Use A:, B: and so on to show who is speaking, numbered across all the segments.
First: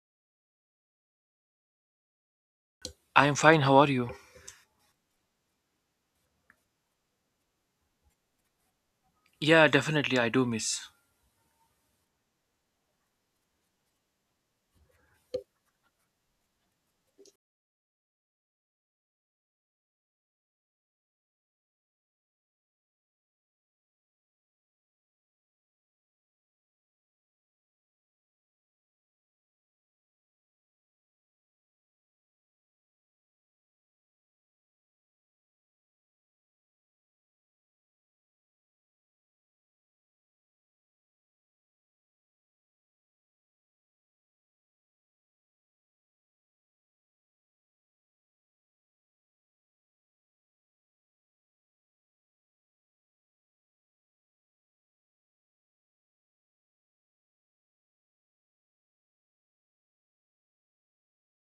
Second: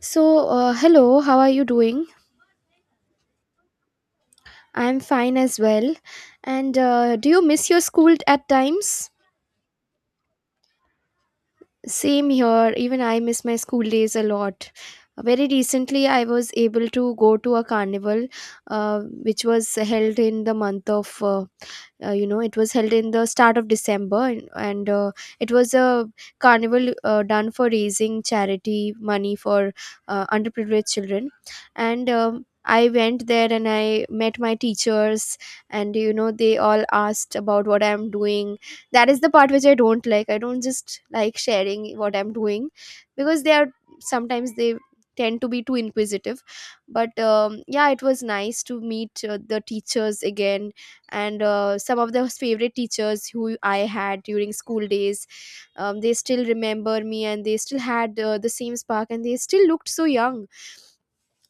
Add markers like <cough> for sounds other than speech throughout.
A: So, hello, how are you doing?
B: I'm fine. How are you?
A: I'm fine as well. And do you miss your school at times?
B: Yeah, definitely. I do miss.
A: Same here, even I miss my school days a lot. Very recently, I was able to go to a carnival which was held in the month of, it was held in the start of December, and it was a carnival done for raising charity money for underprivileged children. And I went there and I met my teachers, and they all asked about what I'm doing. That is the part which I don't like. I don't just like sharing what I'm doing because they are sometimes they tend to be too inquisitive. But yeah, it was nice to meet the teachers again, and some of the favorite teachers who I had during school days. They still remember me, and they still had the same spark, and they still looked so young.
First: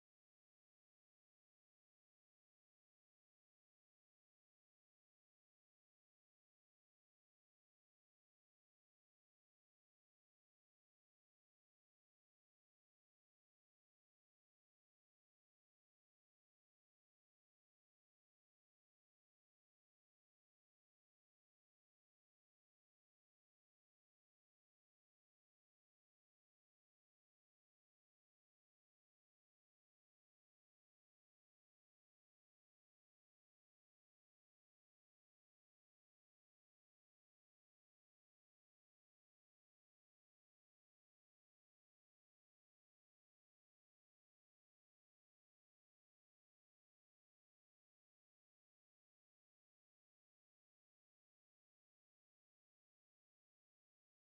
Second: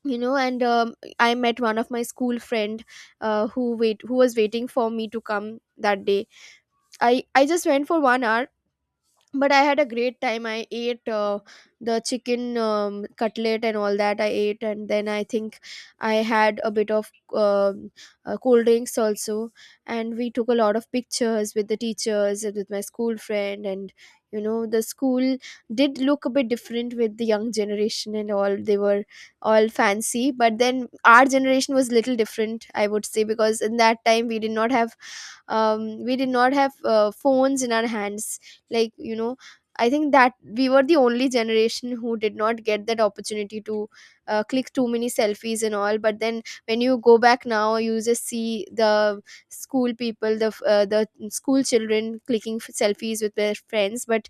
A: And I met one of my school friend who was waiting for me to come that day. I just went for 1 hour, but I had a great time. I ate the chicken cutlet and all that I ate, and then I think I had a bit of cold drinks also. And we took a lot of pictures with the teachers and with my school friend. And the school did look a bit different. With the young generation and all, they were all fancy, but then our generation was little different, I would say, because in that time we did not have we did not have phones in our hands. Like, I think that we were the only generation who did not get that opportunity to click too many selfies and all. But then when you go back now, you just see the school people, the school children clicking selfies with their friends. But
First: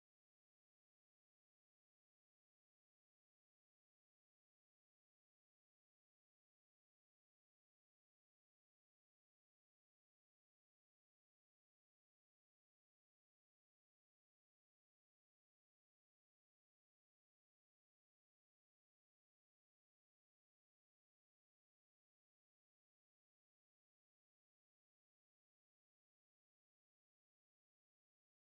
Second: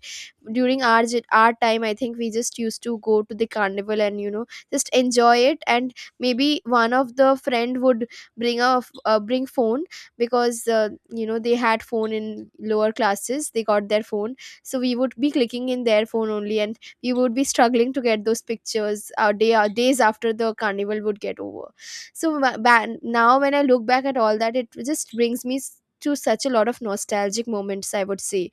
A: during our time, I think we just used to go to the carnival and just enjoy it. And maybe one of the friend would bring phone, because they had phone in lower classes, they got their phone. So we would be clicking in their phone only, and we would be struggling to get those pictures days after the carnival would get over. So now when I look back at all that, it just brings me to such a lot of nostalgic moments, I would say.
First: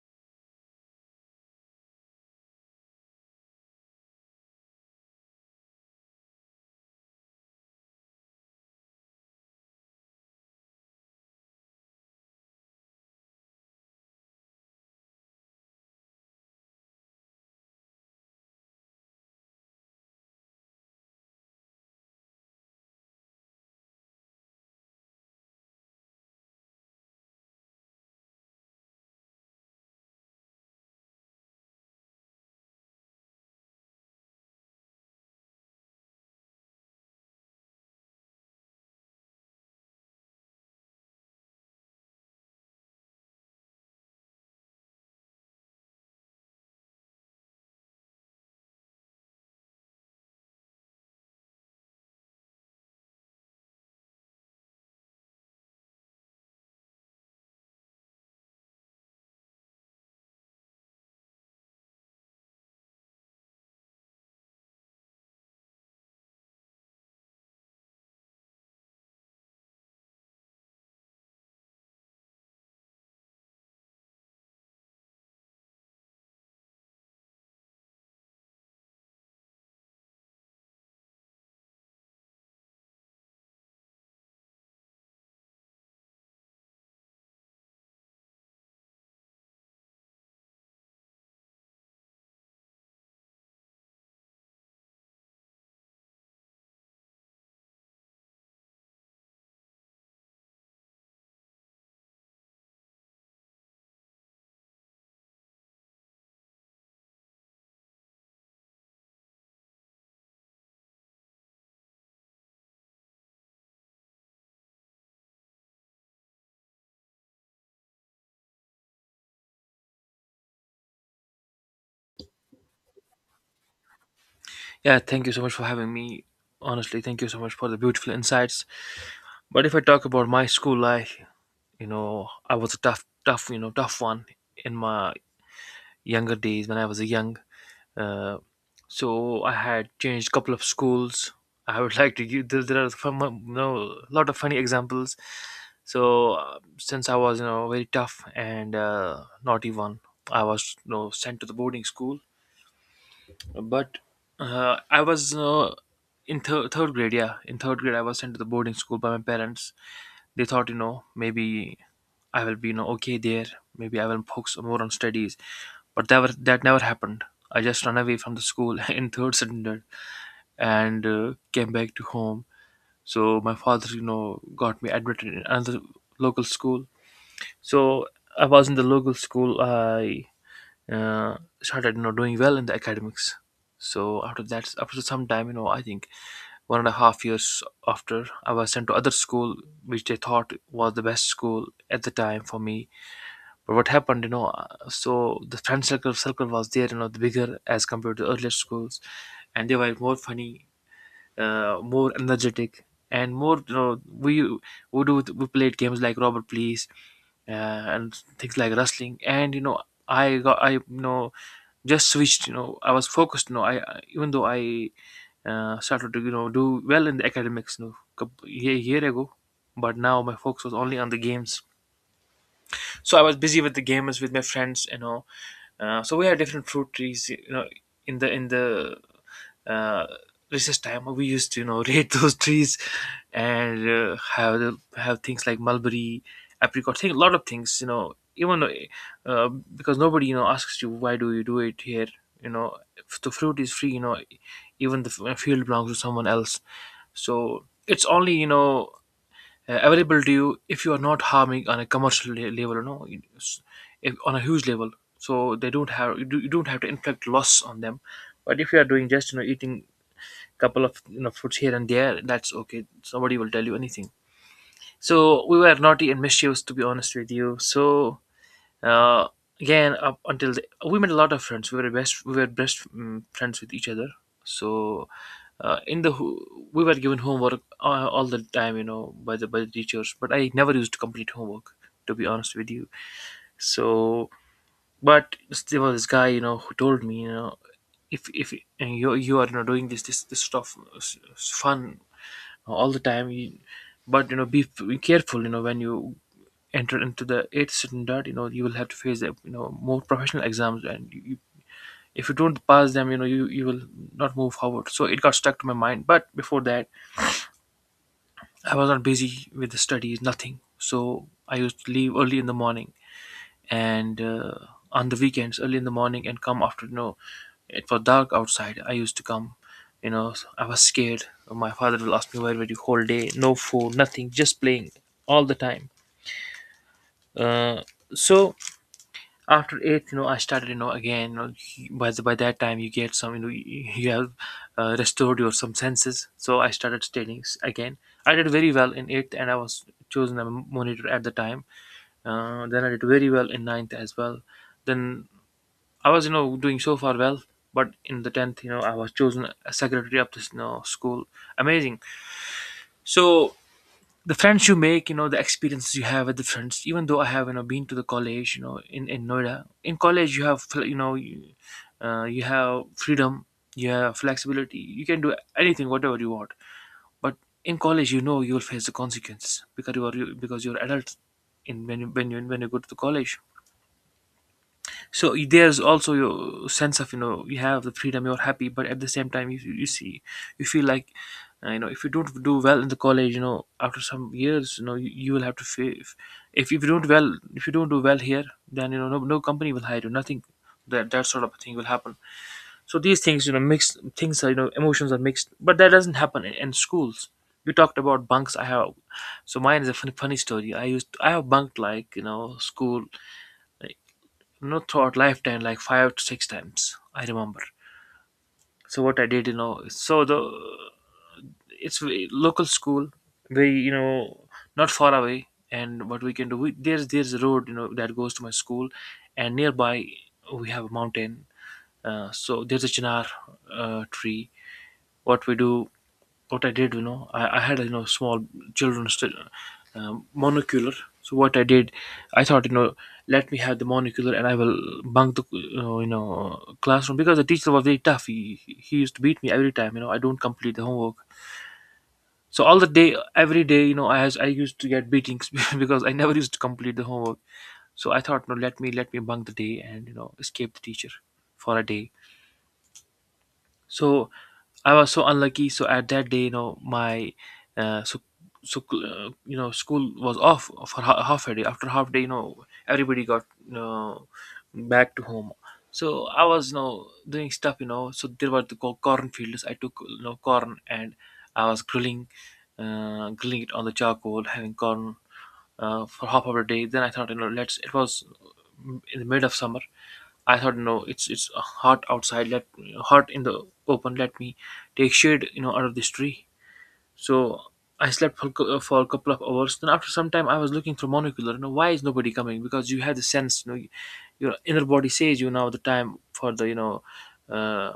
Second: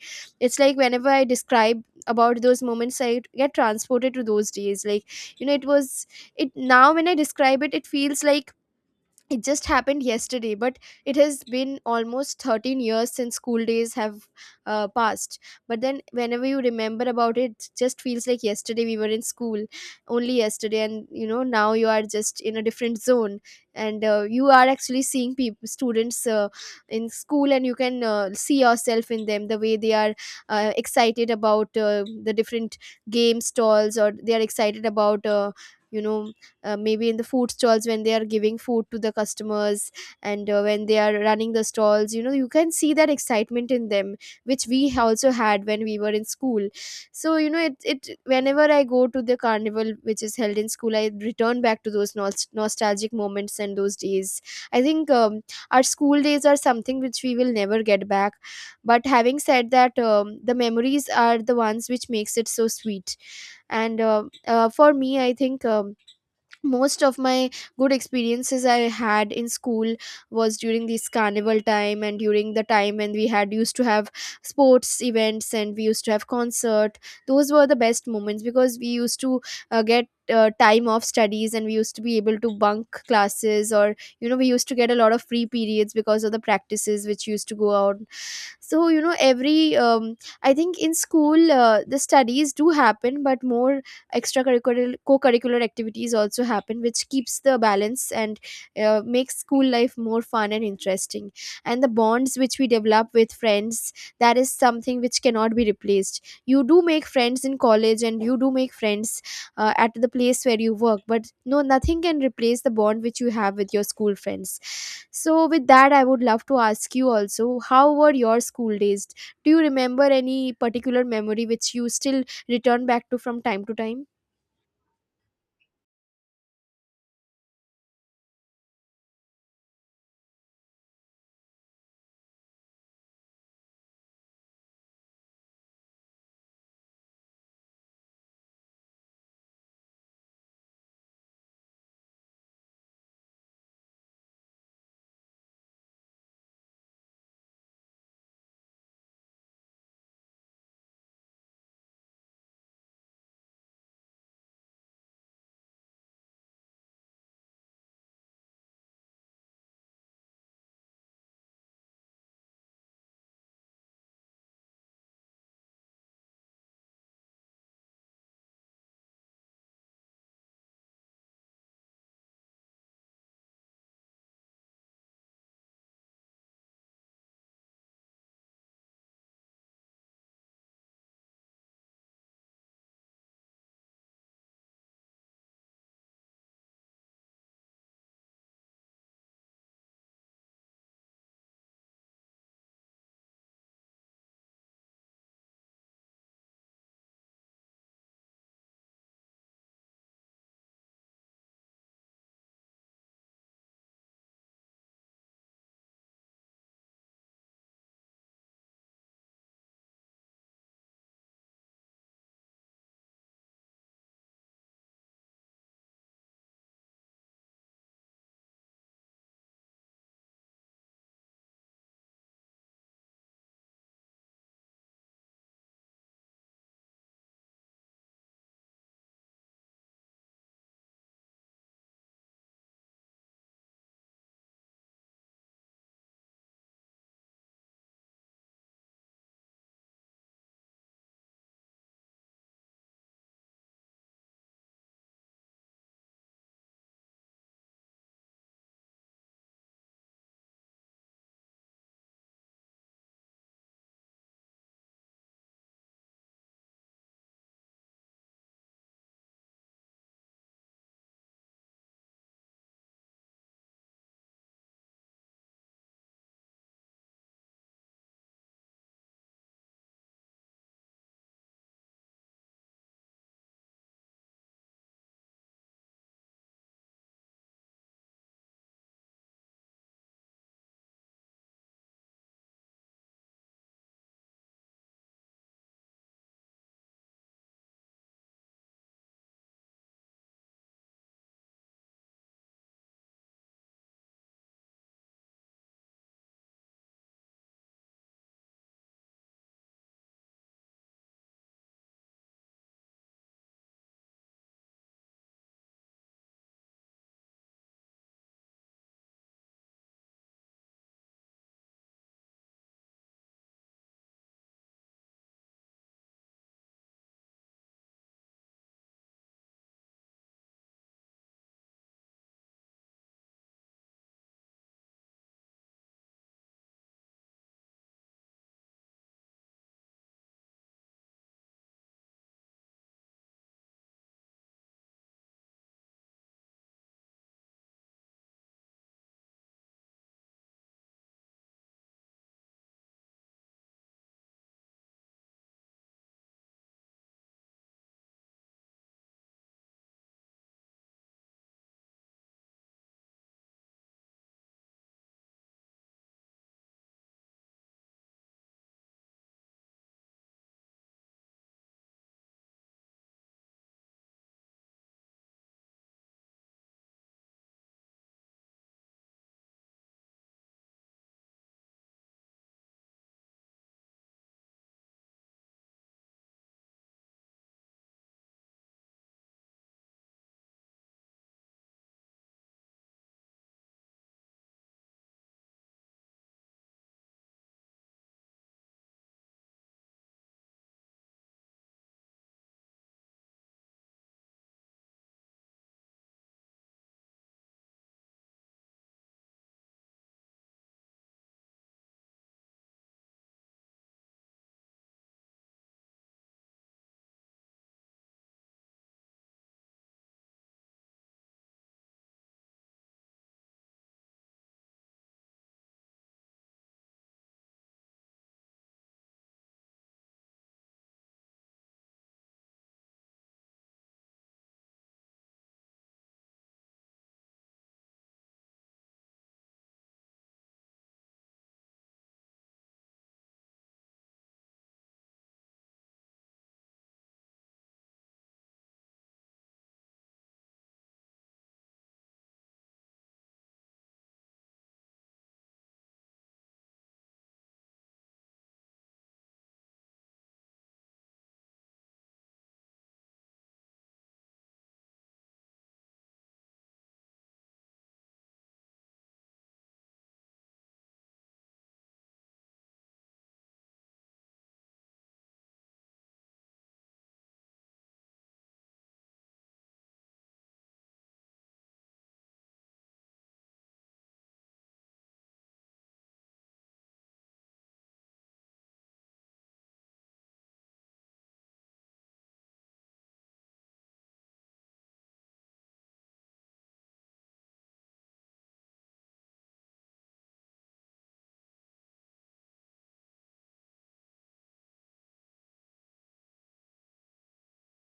A: It's like whenever I describe about those moments, I get transported to those days. Like, you know it was it now when I describe it, it feels like it just happened yesterday. But it has been almost 13 years since school days have passed. But then whenever you remember about it, it just feels like yesterday we were in school, only yesterday. And now you are just in a different zone. And you are actually seeing people, students, in school, and you can see yourself in them, the way they are excited about the different game stalls, or they are excited about you know maybe in the food stalls when they are giving food to the customers. And when they are running the stalls, you can see that excitement in them, which we also had when we were in school. So, you know it, it whenever I go to the carnival which is held in school, I return back to those nostalgic moments and those days. I think our school days are something which we will never get back. But having said that, the memories are the ones which makes it so sweet. And for me, I think most of my good experiences I had in school was during this carnival time, and during the time when we had used to have sports events, and we used to have concert. Those were the best moments because we used to get time off studies, and we used to be able to bunk classes, or we used to get a lot of free periods because of the practices which used to go out. So you know every I think in school, the studies do happen, but more extracurricular co-curricular activities also happen, which keeps the balance and makes school life more fun and interesting. And the bonds which we develop with friends, that is something which cannot be replaced. You do make friends in college, and you do make friends at the place where you work, but no, nothing can replace the bond which you have with your school friends. So, with that, I would love to ask you also, how were your school days? Do you remember any particular memory which you still return back to from time to time?
B: Yeah, thank you so much for having me. Honestly, thank you so much for the beautiful insights. But if I talk about my school life, you know, I was a tough, tough, you know, tough one in my younger days when I was a young. Uh, so I had changed couple of schools. <laughs> I would like to give there are some, you know, lot of funny examples. So since I was you know very tough and naughty one, I was you know sent to the boarding school but I was in third grade. Yeah, in third grade, I was sent to the boarding school by my parents. They thought, you know, maybe I will be, you know, okay there. Maybe I will focus more on studies. That never happened. I just ran away from the school <laughs> in third standard and came back to home. So my father, you know, got me admitted in another local school. So I was in the local school. I uh, started you know doing well in the academics. So after that, after some time, you know, I think 1.5 years after, I was sent to other school which they thought was the best school at the time for me. But what happened, you know, so the friend circle was there, you know, the bigger as compared to earlier schools, and they were more funny, more energetic, and more, you know, we do we played games like robert please, and things like wrestling. And you know, I you know just switched. You know, I was focused, you know, I even though I started to you know do well in the academics, you know, year, year ago, but now my focus was only on the games. So I was busy with the gamers with my friends, you know. So we had different fruit trees, you know, in the uh, recess time. We used to, you know, <laughs> raid those trees, and have have things like mulberry, apricot, thing, a lot of things, you know. Even because nobody, you know, asks you why do you do it here, you know. If the fruit is free, you know, even the field belongs to someone else. So it's only, you know, available to you if you are not harming on a commercial level, you know, it's, if, on a huge level. So they don't have you, do, you don't have to inflict loss on them. But if you are doing just you know eating couple of, you know, fruits here and there, that's okay. Somebody will tell you anything. So we were naughty and mischievous, to be honest with you. So uh, again, up until we made a lot of friends. We were best friends with each other. So in the we were given homework all the time, you know, by the teachers, but I never used to complete homework, to be honest with you. So but there was this guy, you know, who told me, you know, if and you are, you know, doing this stuff fun all the time, you, but you know be careful, you know, when you enter into the eighth standard, you know, you will have to face, you know, more professional exams. And you, if you don't pass them, you know, you will not move forward. So it got stuck to my mind, but before that I was not busy with the studies, nothing. So I used to leave early in the morning and on the weekends, early in the morning, and come after, you know, it was dark outside. I used to come, you know, I was scared. My father will ask me, where were you whole day? No food, nothing, just playing all the time. Uh, so after eighth, you know, I started, you know, again, you know, by by that time you get some, you know, you have restored your some senses. So I started studying again. I did very well in eighth, and I was chosen a monitor at the time. Then I did very well in ninth as well. Then I was, you know, doing so far well, but in the 10th, you know, I was chosen a secretary of this, you know, school. Amazing. So the friends you make, you know, the experiences you have with the friends. Even though I have, you know, been to the college, you know, in Noida. In college, you have, you know, you, you have freedom, you have flexibility. You can do anything, whatever you want. But in college, you know, you will face the consequences because because you're adult. In when you go to the college, there's also your sense of, you know, you have the freedom, you're happy, but at the same time, you see, you feel like, you know, if you don't do well in the college, you know, after some years, you know, you will have to if you don't well, if you don't do well here, then you know no company will hire you, nothing. That sort of thing will happen. So these things, you know, mixed things are, you know, emotions are mixed, but that doesn't happen in schools. You talked about bunks. I have, so mine is a funny, funny story. I used I have bunked like, you know, school, not throughout lifetime, like five to six times I remember. So what I did, you know, so the, it's a local school, very, you know, not far away. And what we can do, we, there's a road, you know, that goes to my school. And nearby we have a mountain. So there's a chinar tree. What we do, what I did, you know, I had, you know, small children's monocular. So what I did, I thought, you know, let me have the monocular and I will bunk the, you know, classroom because the teacher was very tough. He used to beat me every time. You know, I don't complete the homework. So all the day, every day, you know, I used to get beatings <laughs> because I never used to complete the homework. So I thought, no, let me bunk the day and, you know, escape the teacher for a day. So I was so unlucky. So at that day, you know, my uh, so you know, school was off for half a day. After half day, you know, everybody got, you know, back to home. So I was, you know, doing stuff, you know. So there were the corn fields. I took, you know, corn, and I was grilling, grilling it on the charcoal, having corn for half of a day. Then I thought, you know, let's, it was in the mid of summer. I thought, no, it's hot outside. Let hot in the open. Let me take shade, you know, under this tree. So I slept for, for a couple of hours. Then after some time, I was looking through monocular. You know, why is nobody coming? Because you have the sense, you know, your inner body says you now the time for the, you know, uh,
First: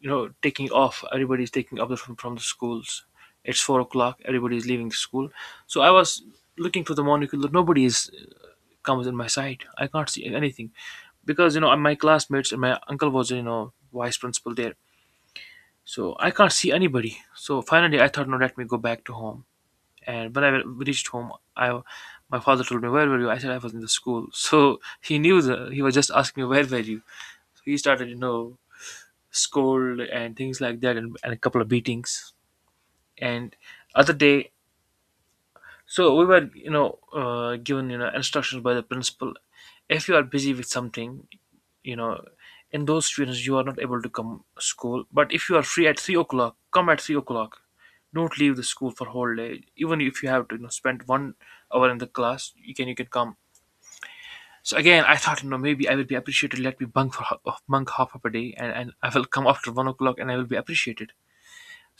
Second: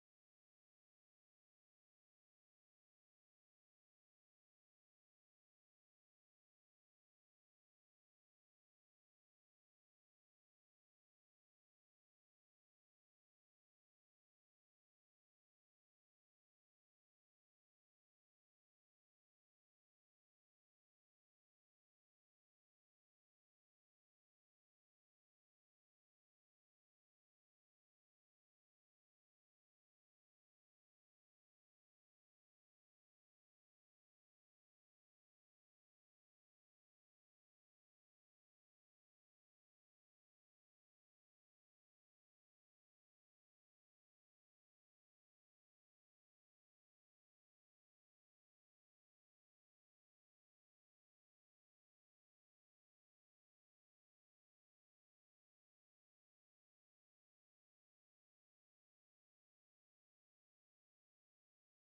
B: you know, taking off, everybody's taking off from the schools. It's 4 o'clock, everybody's leaving school. So I was looking for the monocular. Nobody is comes in my sight. I can't see anything because, you know, my classmates and my uncle was, you know, vice principal there. So I can't see anybody. So finally I thought, no, let me go back to home. And when I reached home, I, my father told me, where were you? I said I was in the school. <laughs> So he knew the. He was just asking me where were you. So he started, scold and things like that, and a couple of beatings. And other day, so we were given, instructions by the principal. If you are busy with something, you know in those students you are not able to come school, but if you are free at 3 o'clock, come at 3 o'clock. Don't leave the school for whole day, even if you have to spend 1 hour in the class, you can come. So again I thought, maybe I will be appreciated. Let me bunk for bunk half of a day, and I will come after 1 o'clock and I will be appreciated.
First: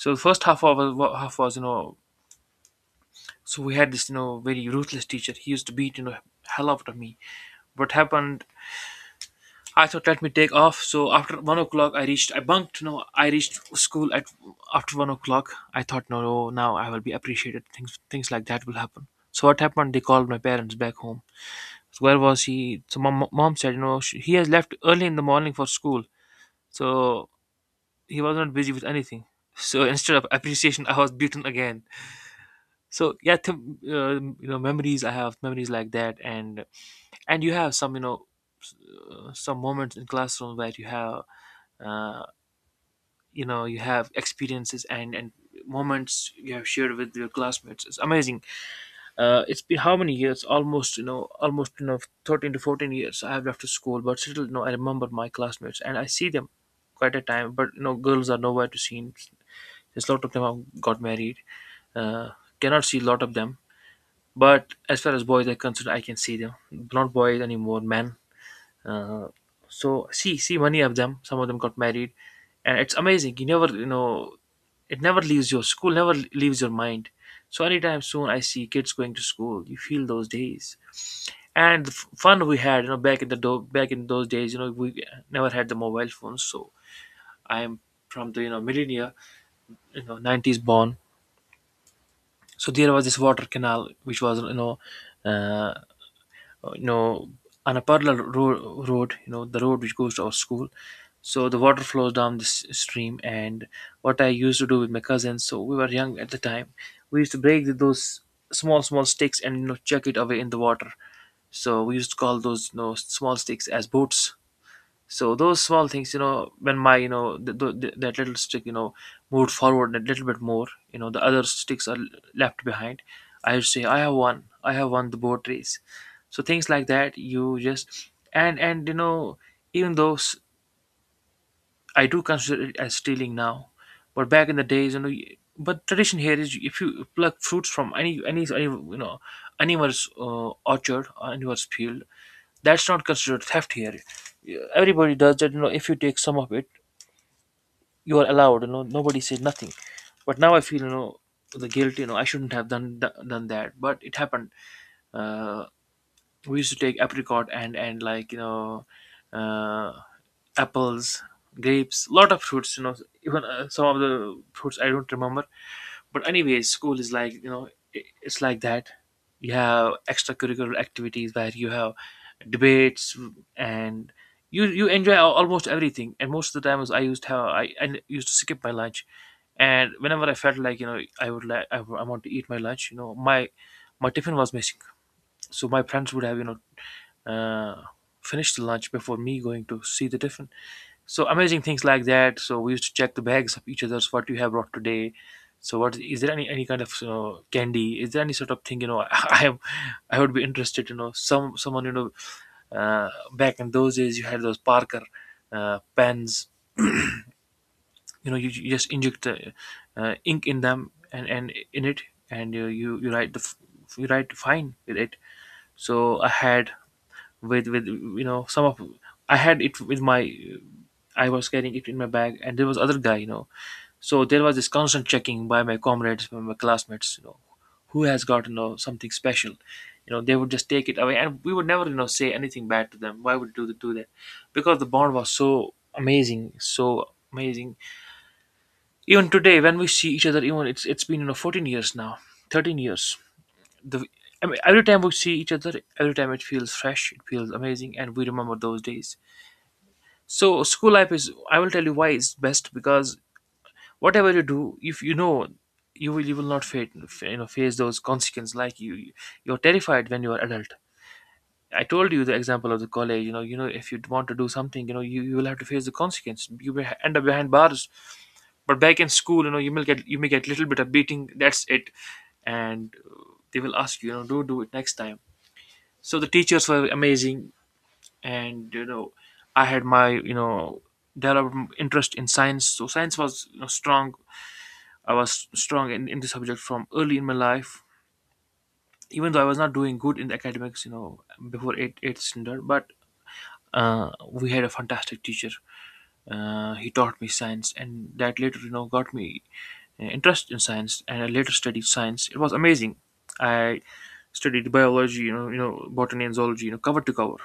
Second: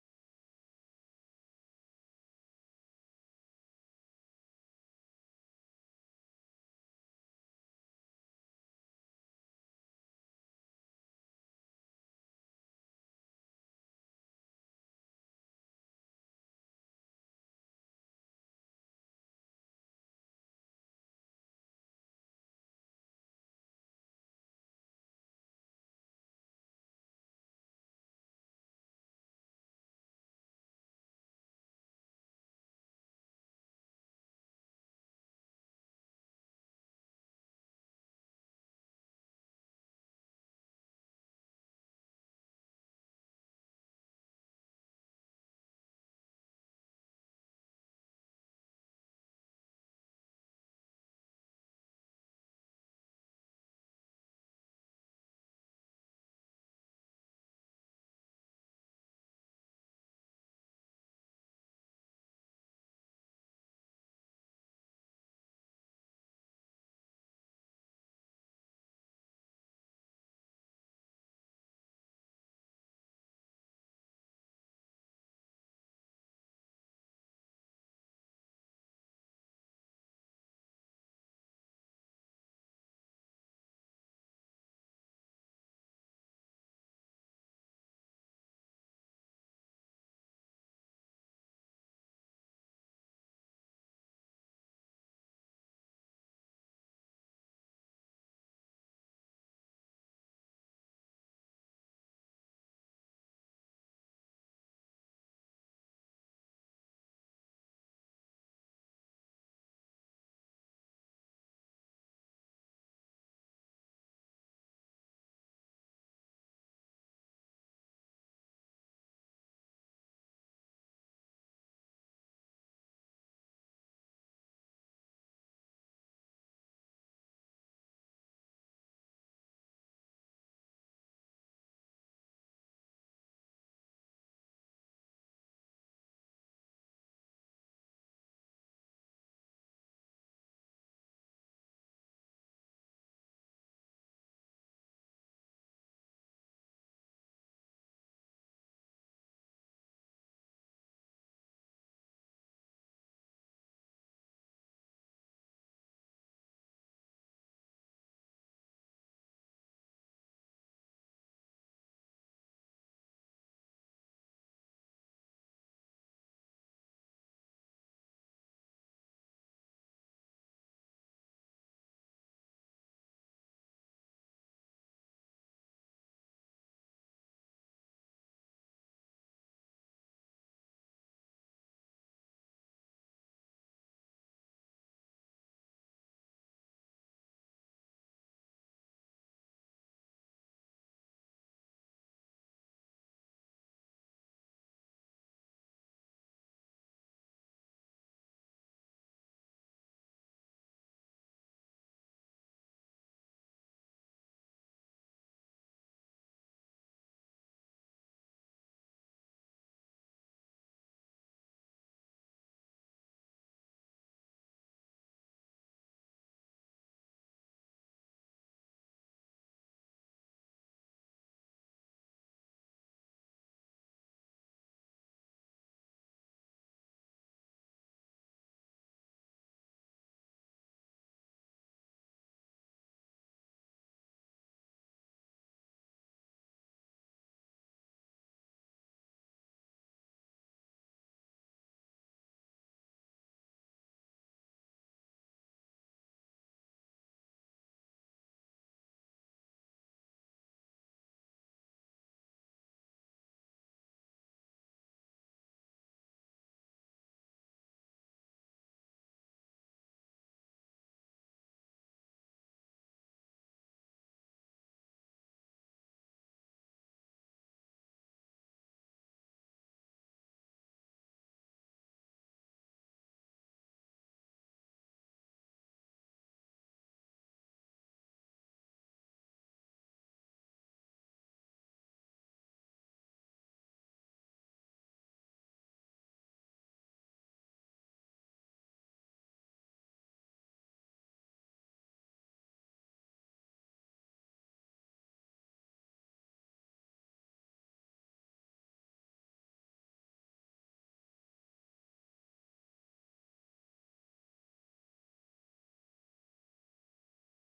B: So the first half hour half was so we had this very ruthless teacher. He used to beat hell out of me. What happened? I thought let me take off. So after 1 o'clock, I reached. I bunked. I reached school at after 1 o'clock. I thought no, no, now I will be appreciated. Things like that will happen. So what happened? They called my parents back home. So where was he? So mom said, he has left early in the morning for school. So he was not busy with anything. So <laughs> instead of appreciation, I was beaten again. So yeah, memories, I have memories like that. And you have some s- some moments in classroom where you have, uh, you have experiences, and moments you have shared with your classmates. It's amazing. It's been how many years? Almost, almost, 13 to 14 years I have left to school, but still, I remember my classmates and I see them quite a time. But you know, girls are nowhere to see. There's a lot of them have got married. uh, Cannot see a lot of them. But as far as boys are concerned, I can see them. Not boys anymore, men. Uh, so see many of them. Some of them got married, and it's amazing. You never, it never leaves your school. Never leaves your mind. So anytime soon, I see kids going to school, you feel those days and the fun we had. You know, back in the back in those days, you know, we never had the mobile phones. So I am from the, millennia, you know, nineties born. So there was this water canal which was you know. Uh, uh, you know, on a parallel road, you know, the road which goes to our school. So the water flows down this stream. And what I used to do with my cousins, so we were young at the time. We used to break those small, small sticks and, you know, chuck it away in the water. So we used to call those, you know, small sticks as boats. So those small things, you know, when my, you know, that little stick, you know, moved forward a little bit more, you know, the other sticks are left behind, I would say, I have won the boat race. So things like that, you just and you know, even though I do consider it as stealing now, but back in the days, you know, but tradition here is if you pluck fruits from any you know anyone's orchard or anyone's field, that's not considered theft here. Yeah, everybody does that. You know, if you take some of it, you are allowed. You know, nobody says nothing. But now I feel, you know, the guilt. You know, I shouldn't have done that, but it happened. uh, we used to take apricot and like, you know, uh, apples, grapes, lot of fruits, you know. Even, some of the fruits I don't remember. But anyway, school is like, you know, it's like that. You have extracurricular activities where you have debates and you enjoy almost everything. And most of the times I used to have, I used to skip my lunch. And whenever I felt like, you know, I would like, I want to eat my lunch, you know, my tiffin was missing. So my friends would have, uh, finished the lunch before me going to see the tiffin. So amazing things like that. So we used to check the bags of each other's what you have brought today. So what is there? Any kind of, you know, candy? Is there any sort of thing, you know? <laughs> I am, I would be interested. You know, someone, uh, back in those days you had those Parker pens. You know, you just inject ink in them and in it, and you write the you write fine with it. So I had with, you know, some of, I had it with my, I was carrying it in my bag. And there was other guy, you know, so there was this constant checking by my comrades, by my classmates, you know, who has got, you know, something special. You know, they would just take it away, and we would never, you know, say anything bad to them. Why would do that? Because the bond was so amazing, so amazing. Even today, when we see each other, even it's been, you know, 14 years now, 13 years. The, I mean, every time we see each other, every time it feels fresh, it feels amazing, and we remember those days. So school life is, I will tell you why it's best, because whatever you do, if you know, you will not face, you know, face those consequences like you, you're terrified when you're adult. I told you the example of the college, you know, you know, if you want to do something, you know, you will have to face the consequence, you will end up behind bars. But back in school, you know, you may get little bit of beating, that's it. And they will ask you, you know, do it next time. So the teachers were amazing. And you know, I had my, you know, developed interest in science. So science was, you know, strong. I was strong in the subject from early in my life. Even though I was not doing good in the academics, you know, before eighth standard. But we had a fantastic teacher. He taught me science, and that later, you know, got me interest in science, and I later studied science. It was amazing. I studied biology, you know, botany and zoology, you know, cover to cover.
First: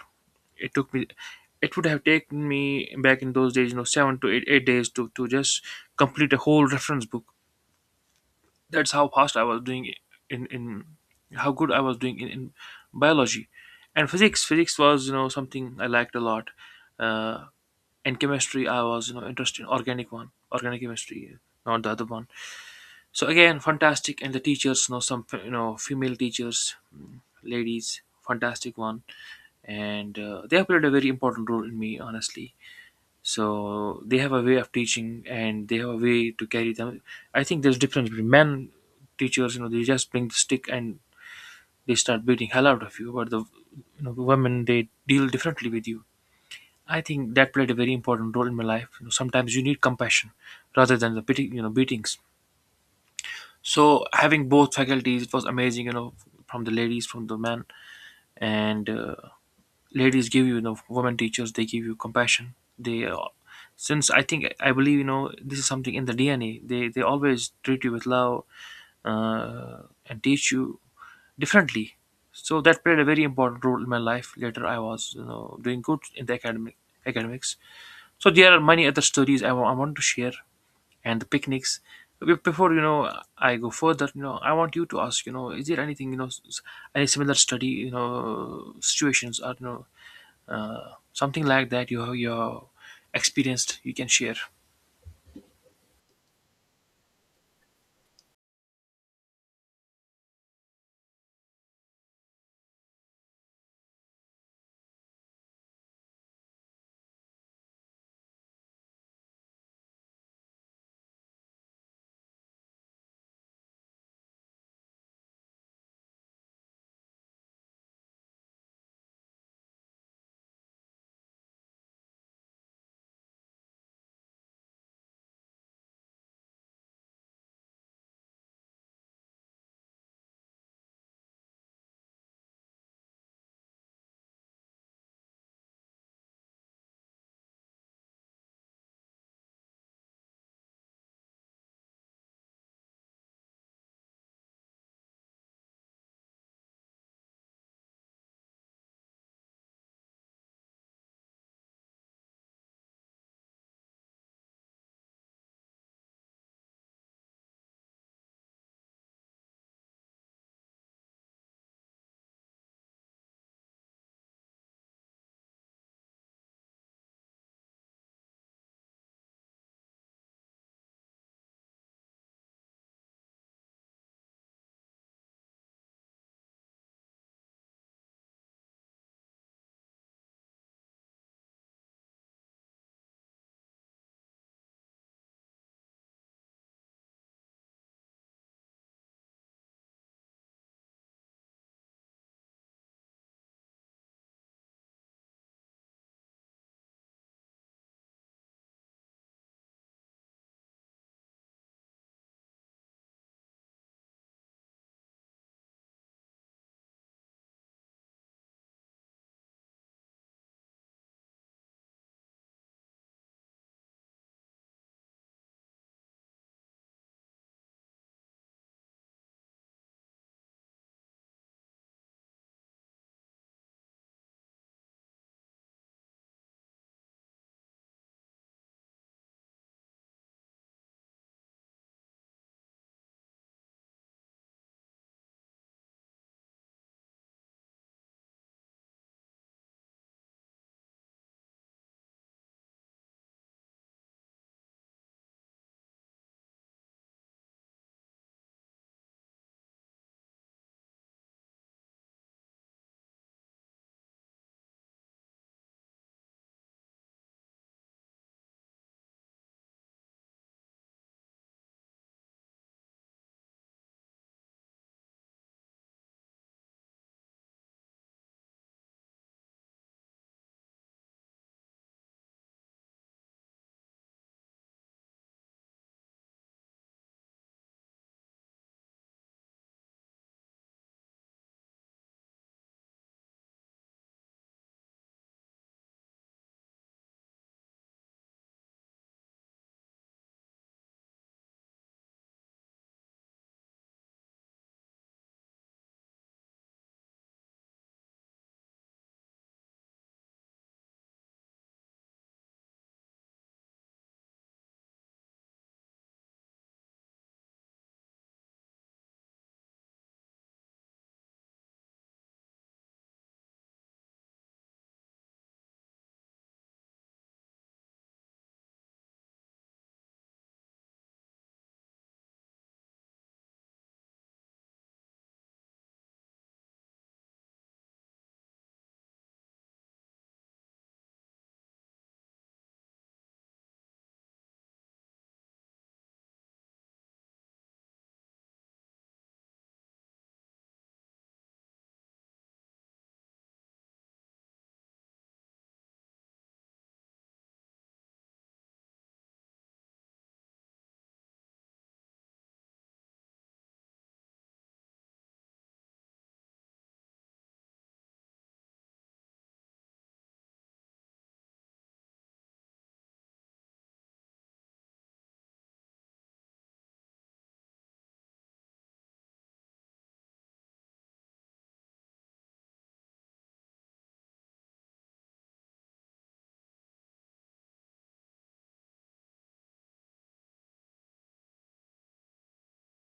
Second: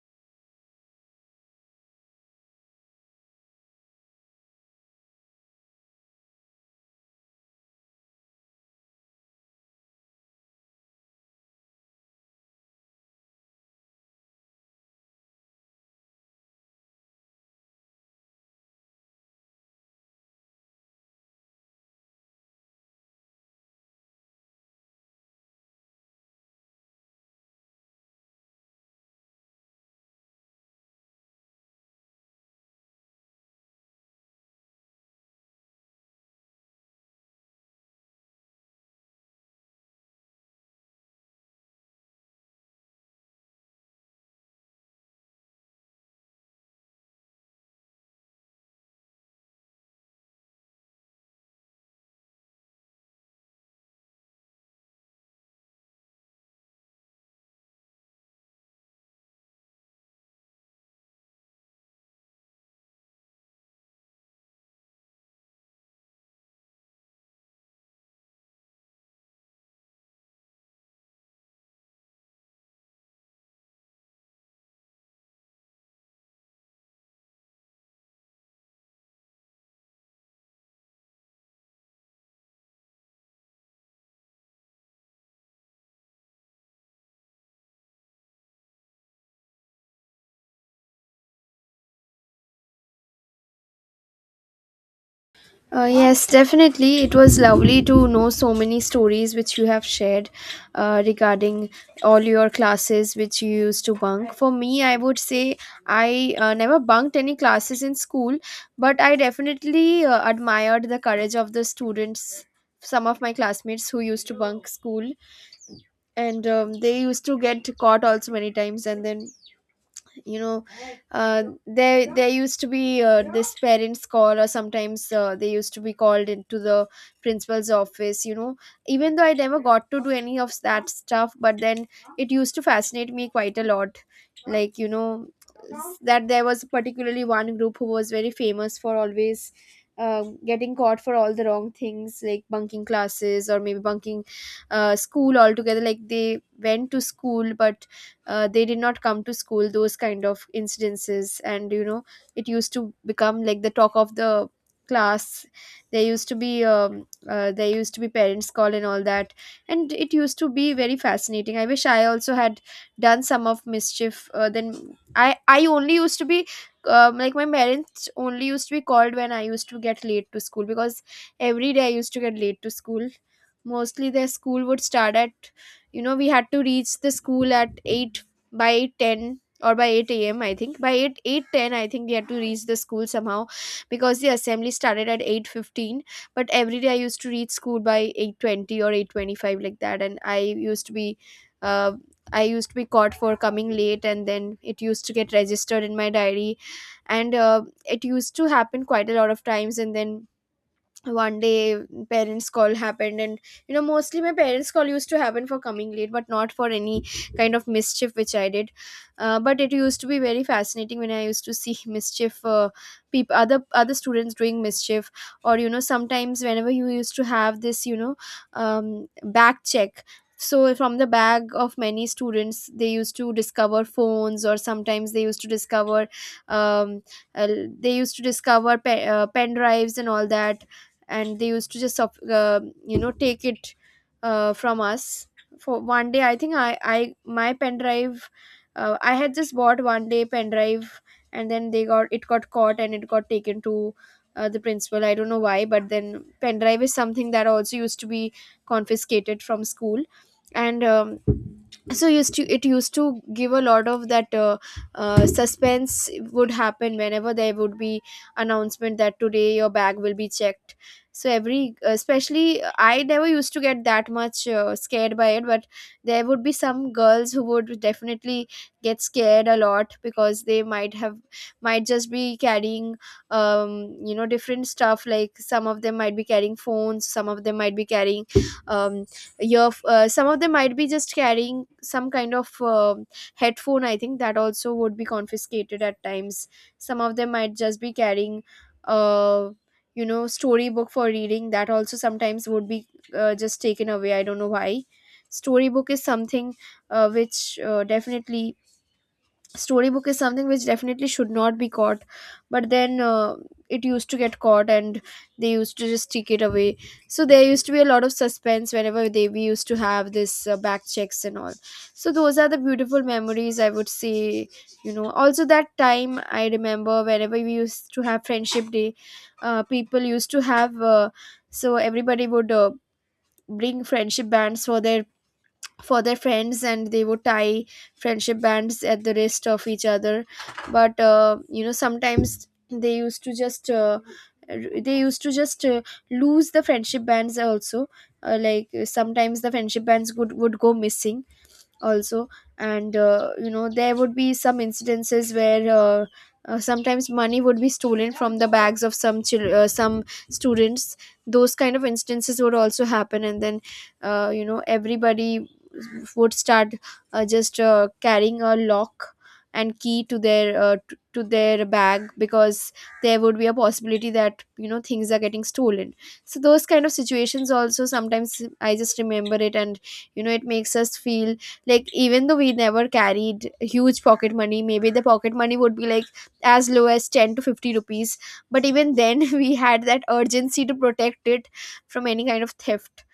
B: It took me. It would have taken me back in those days, you know, 7 to 8, 8 days to just complete a whole reference book. That's how fast I was doing, in how good I was doing in biology. And physics, was, you know, something I liked a lot. uh, and chemistry, I was, you know, interested in organic chemistry, not the other one. So again fantastic. And the teachers, you know, some, you know, female teachers, mm, ladies, fantastic one. And they have played a very important role in me, honestly. So they have a way of teaching and they have a way to carry them. I think there's difference between men teachers, you know, they just bring the stick and they start beating hell out of you. But the, you know, the women, they deal differently with you. I think that played a very important role in my life. You know, sometimes you need compassion rather than the pity, you know, beatings. So having both faculties, it was amazing, you know, from the ladies, from the men. And ladies give you, you know, women teachers, they give you compassion, they since I think I believe, you know, this is something in the DNA, they always treat you with love uh, and teach you differently. So that played a very important role in my life. Later I was, you know, doing good in the academics. So there are many other stories I want to share, and the picnics. Before, you know, I go further, you know, I want you to ask, you know, is there anything, you know, any similar study, you know, situations, or you know, something like that you have you experienced, you can share.
A: Yes, definitely. It was lovely to know so many stories which you have shared regarding all your classes which you used to bunk. For me, I would say I never bunked any classes in school, but I definitely admired the courage of the students, some of my classmates who used to bunk school. And they used to get caught also many times. And then, you know there used to be this parents call, or sometimes they used to be called into the principal's office. Even though I never got to do any of that stuff, but then it used to fascinate me quite a lot. Like, that there was particularly one group who was very famous for always getting caught for all the wrong things, like bunking classes, or maybe bunking school altogether. Like, they went to school but they did not come to school, those kind of incidences. And it used to become like the talk of the class. There used to be there used to be parents call and all that, and it used to be very fascinating. I wish I also had done some of mischief. Then I only used to be, like, my parents only used to be called when I used to get late to school, because every day I used to get late to school. Mostly, their school would start at, we had to reach the school at 8, by 8:10 or by 8 a.m. I think by 8, 8:10, I think we had to reach the school somehow, because the assembly started at 8:15. But every day I used to reach school by 8:20 or 8:25, like that. And used to be uh, I used to be caught for coming late, and then it used to get registered in my diary. And it used to happen quite a lot of times. And then one day, parents call happened. And mostly my parents call used to happen for coming late, but not for any kind of mischief which I did. But it used to be very fascinating when I used to see <laughs> mischief, people, other students doing mischief. Or sometimes whenever you used to have this, back check. So from the bag of many students, they used to discover phones, or sometimes um, uh, they used to discover pen drives and all that. And they used to just take it from us. For one day, I think, I my pen drive, I had just bought one day pen drive. And then they got it got caught, and it got taken to the principal. I don't know why, but then pen drive is something that also used to be confiscated from school. And so used to it used to give a lot of that suspense would happen whenever there would be announcement that today your bag will be checked. So every especially, I never used to get that much scared by it. But there would be some girls who would definitely get scared a lot, because they might have might just be carrying, different stuff. Like, some of them might be carrying phones, some of them might be carrying um your some of them might be just carrying some kind of headphone, I think that also would be confiscated at times. Some of them might just be carrying, uh storybook for reading, that also sometimes would be just taken away. I don't know why. Storybook is something, which definitely storybook is something which definitely should not be Caught. But then it used to get caught, and they used to just take it away. So there used to be a lot of suspense whenever they we used to have this back checks and all. So those are the beautiful memories, I would say. You know, also that time, I remember whenever we used to have friendship day. People used to have so everybody would bring friendship bands for their, for their friends, and they would tie friendship bands at the wrist of each other. But you know, sometimes they used to just they used to just lose the friendship bands also. Like, sometimes the friendship bands would go missing also. And you know, there would be some incidences where sometimes money would be stolen from the bags of some some students. Those kind of instances would also happen, and then you know, everybody would start just carrying a lock and key to their to their bag, because there would be a possibility that, you know, things are getting stolen. So those kind of situations also, sometimes I just remember it, and you know, it makes us feel like, even though we never carried huge pocket money, maybe the pocket money would be like as low as 10 to 50 rupees, but even then <laughs> we had that urgency to protect it from any kind of theft.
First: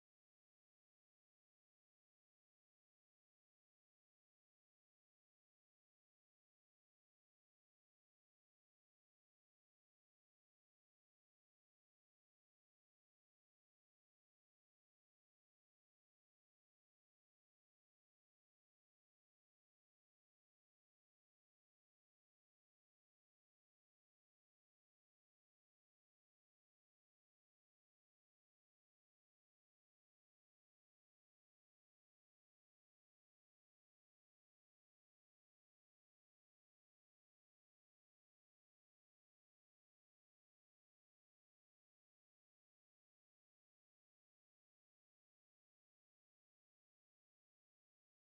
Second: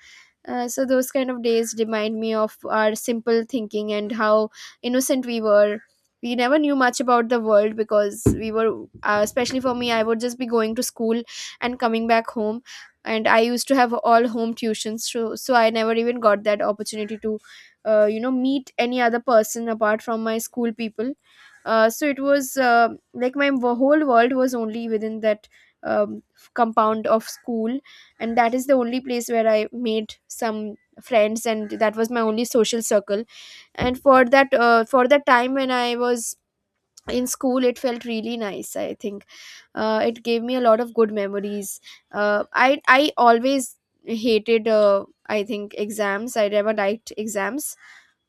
A: So those kind of days remind me of our simple thinking and how innocent we were. We never knew much about the world because we were, especially for me, I would just be going to school and coming back home. And I used to have all home tuitions, so I never even got that opportunity to, you know, meet any other person apart from my school people. So it was like my whole world was only within that um, compound of school, and that is the only place where I made some friends, and that was my only social circle. And for that, for that time when I was in school, it felt really nice, I think. It gave me a lot of good memories. Uh, i i always hated, I think, exams. I never liked exams.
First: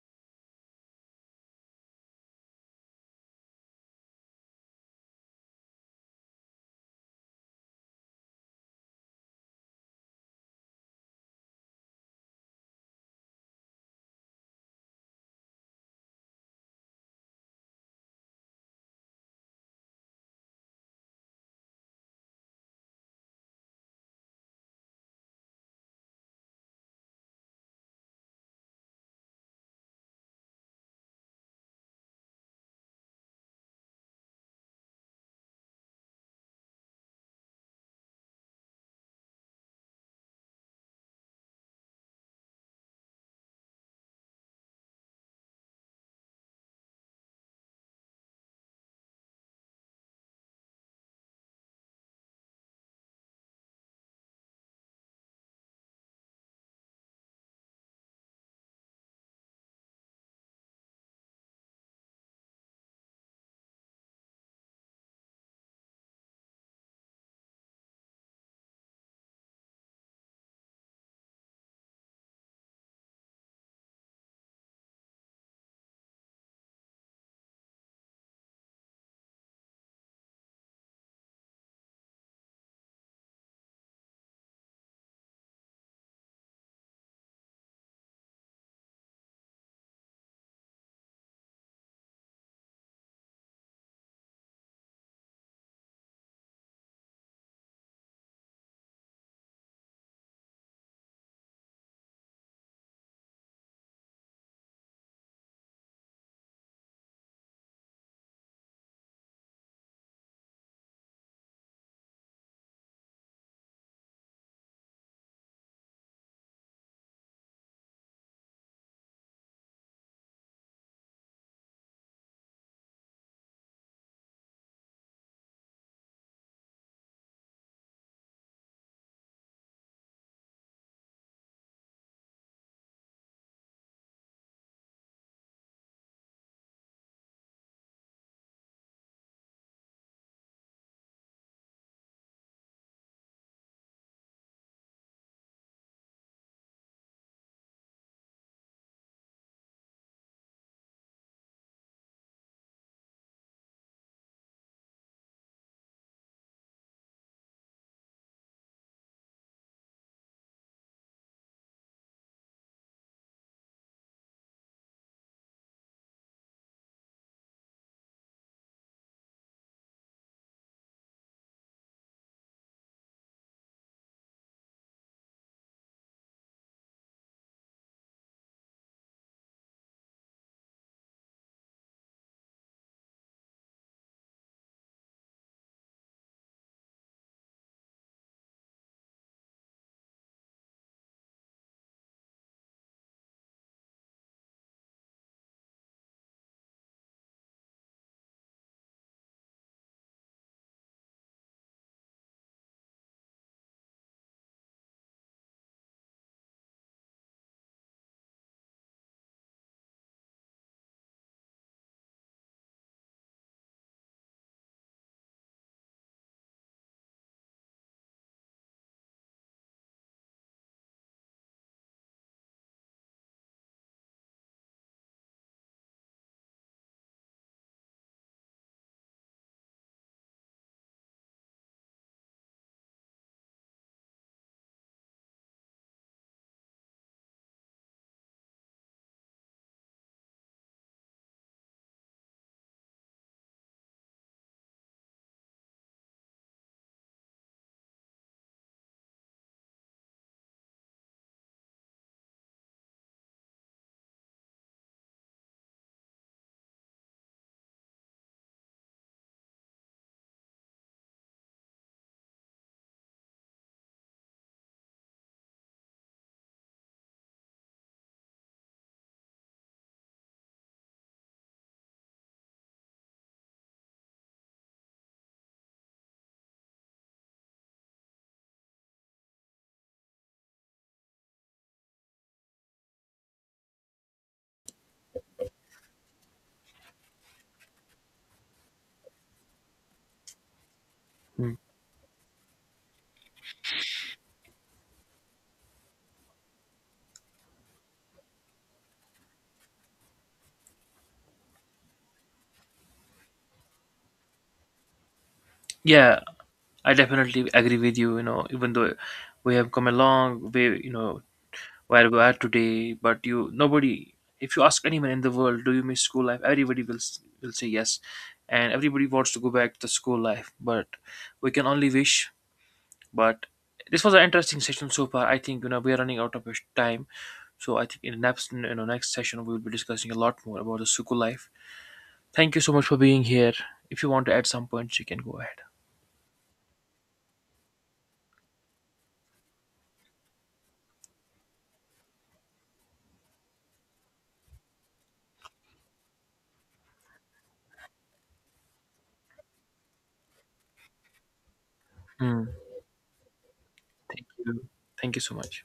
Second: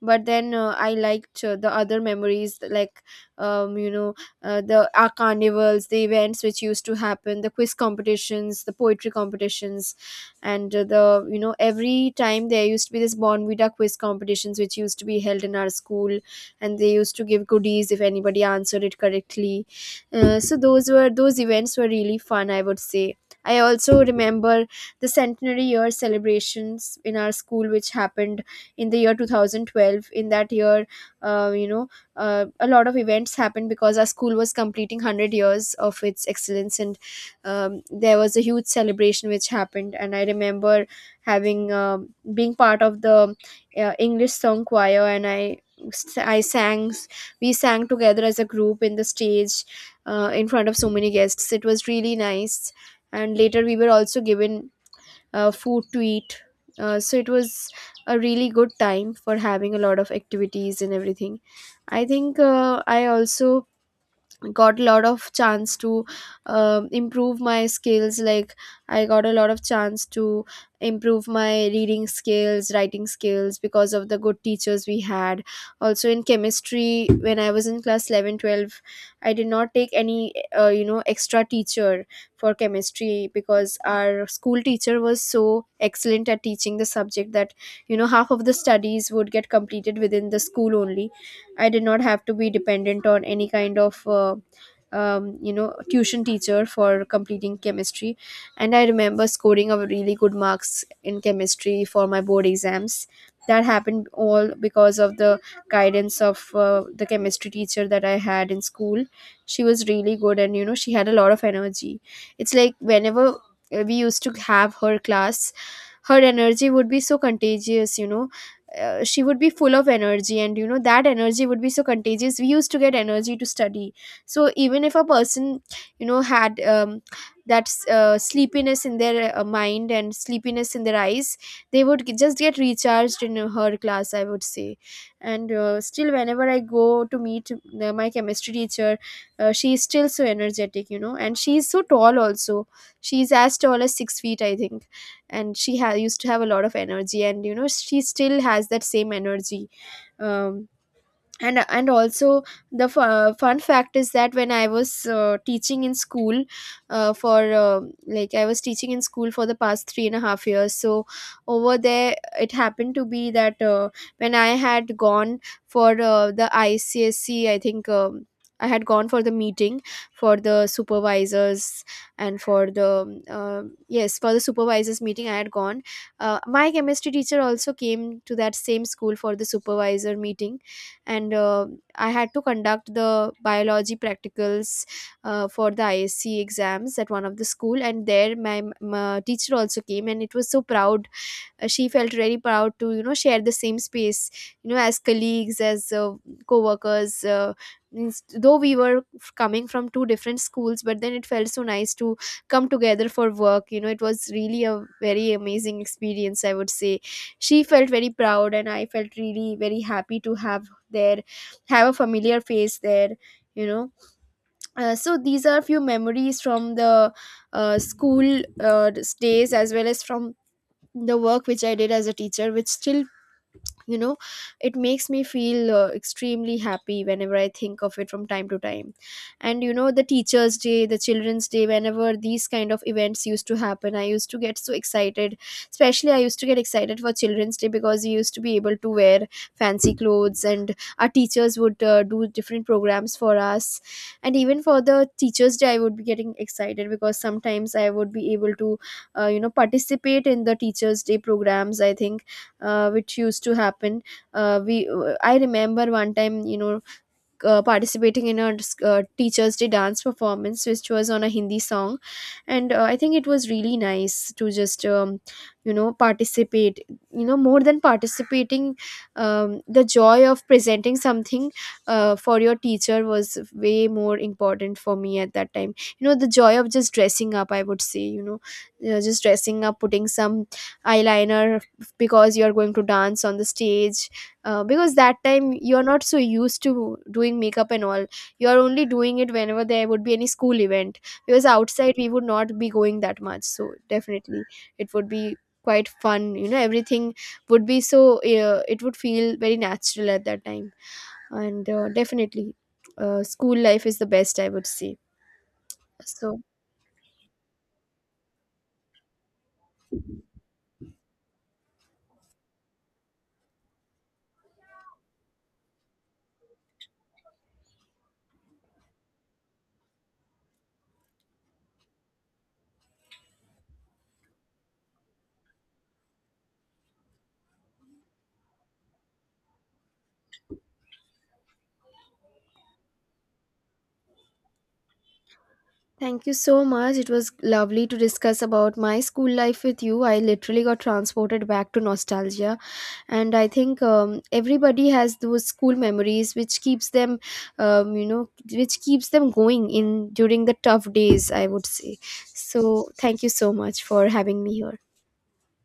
A: But then I liked the other memories, like you know, the our carnivals, the events which used to happen, the quiz competitions, the poetry competitions. And the, you know, every time there used to be this bonvita quiz competitions which used to be held in our school, and they used to give goodies if anybody answered it correctly. So those events were really fun, I would say. I also remember the centenary year celebrations in our school, which happened in the year 2012. In that year, you know, a lot of events happened because our school was completing 100 years of its excellence. And there was a huge celebration which happened, and I remember having being part of the english song choir, and I sang. We sang together as a group in the stage, in front of so many guests. It was really nice. And later we were also given food to eat. So it was a really good time for having a lot of activities and everything. I think I also got a lot of chance to improve my skills. Like, I got a lot of chance to improve my reading skills, writing skills, because of the good teachers we had. Also in chemistry, when I was in class 11, 12, I did not take any you know, extra teacher for chemistry, because our school teacher was so excellent at teaching the subject that, you know, half of the studies would get completed within the school only. I did not have to be dependent on any kind of you know, tuition teacher for completing chemistry. And I remember scoring a really good marks in chemistry for my board exams. That happened all because of the guidance of the chemistry teacher that I had in school. She was really good, and you know, she had a lot of energy. It's like, whenever we used to have her class, her energy would be so contagious, you know. She would be full of energy, and you know, that energy would be so contagious, we used to get energy to study. So even if a person, you know, had that sleepiness in their mind and sleepiness in their eyes, they would just get recharged in her class, I would say. And still, whenever I go to meet my chemistry teacher, she is still so energetic, you know, and she is so tall also. She is as tall as 6 feet, I think. And she used to have a lot of energy, and you know, she still has that same energy. um, and also, the fun fact is that when I was teaching in school, for like, I was teaching in school for the past three and a half years. So over there, it happened to be that when I had gone for the ICSC, I think. I had gone for the meeting for the supervisors, and for the uh, yes, for the supervisors meeting, I had gone. My chemistry teacher also came to that same school for the supervisor meeting. And I had to conduct the biology practicals for the ISC exams at one of the school, and there my teacher also came, and it was so proud. She felt very proud to, you know, share the same space, you know, as colleagues, as co-workers. Though we were coming from two different schools, but then it felt so nice to come together for work, you know. It was really a very amazing experience, I would say. She felt very proud, and I felt really very happy to have there have a familiar face there, you know. So these are few memories from the school days, as well as from the work which I did as a teacher, which still, you know, it makes me feel extremely happy whenever I think of it from time to time. And you know, the teachers day, the children's day, whenever these kind of events used to happen, I used to get so excited. Especially I used to get excited for children's day, because we used to be able to wear fancy clothes, and our teachers would do different programs for us. And even for the teachers day, I would be getting excited because sometimes I would be able to you know, participate in the teachers day programs, I think, which used to happen. We I remember one time, you know, participating in a teacher's day dance performance which was on a hindi song. And I think it was really nice to just you know, participate. You know, more than participating, the joy of presenting something for your teacher was way more important for me at that time, you know. The joy of just dressing up, I would say, you know, just dressing up, putting some eyeliner, because you're going to dance on the stage. Because that time you're not so used to doing makeup and all, you're only doing it whenever there would be any school event, because
B: Mm.
A: outside we would not be going that much. So definitely it would be quite fun, you know. Everything would be so it would feel very natural at that time. And definitely, school life is the best, I would say.
B: Yeah,
A: So
B: I definitely agree with you. You know, even though we have come a long way, you know, where we are today. But you, nobody, if you ask anyone in the world, do you miss school life? Everybody will will say yes, and everybody wants to go back to the school life. But we can only wish. But this was an interesting session so far. I think, you know, we are running out of time. So I think in next, you know, next session we will be discussing a lot more about the school life. Thank you so much for being here. If you want to add some points, you can go ahead.
A: thank you so much. It was lovely to discuss about my school life with you. I literally got transported back to nostalgia. And I think everybody has those school memories which keeps them, you know, which keeps them going in during the tough days, I would say.
B: Hmm.
A: So thank you so much for
B: Thank
A: having me
B: you.
A: here.
B: Thank you so much.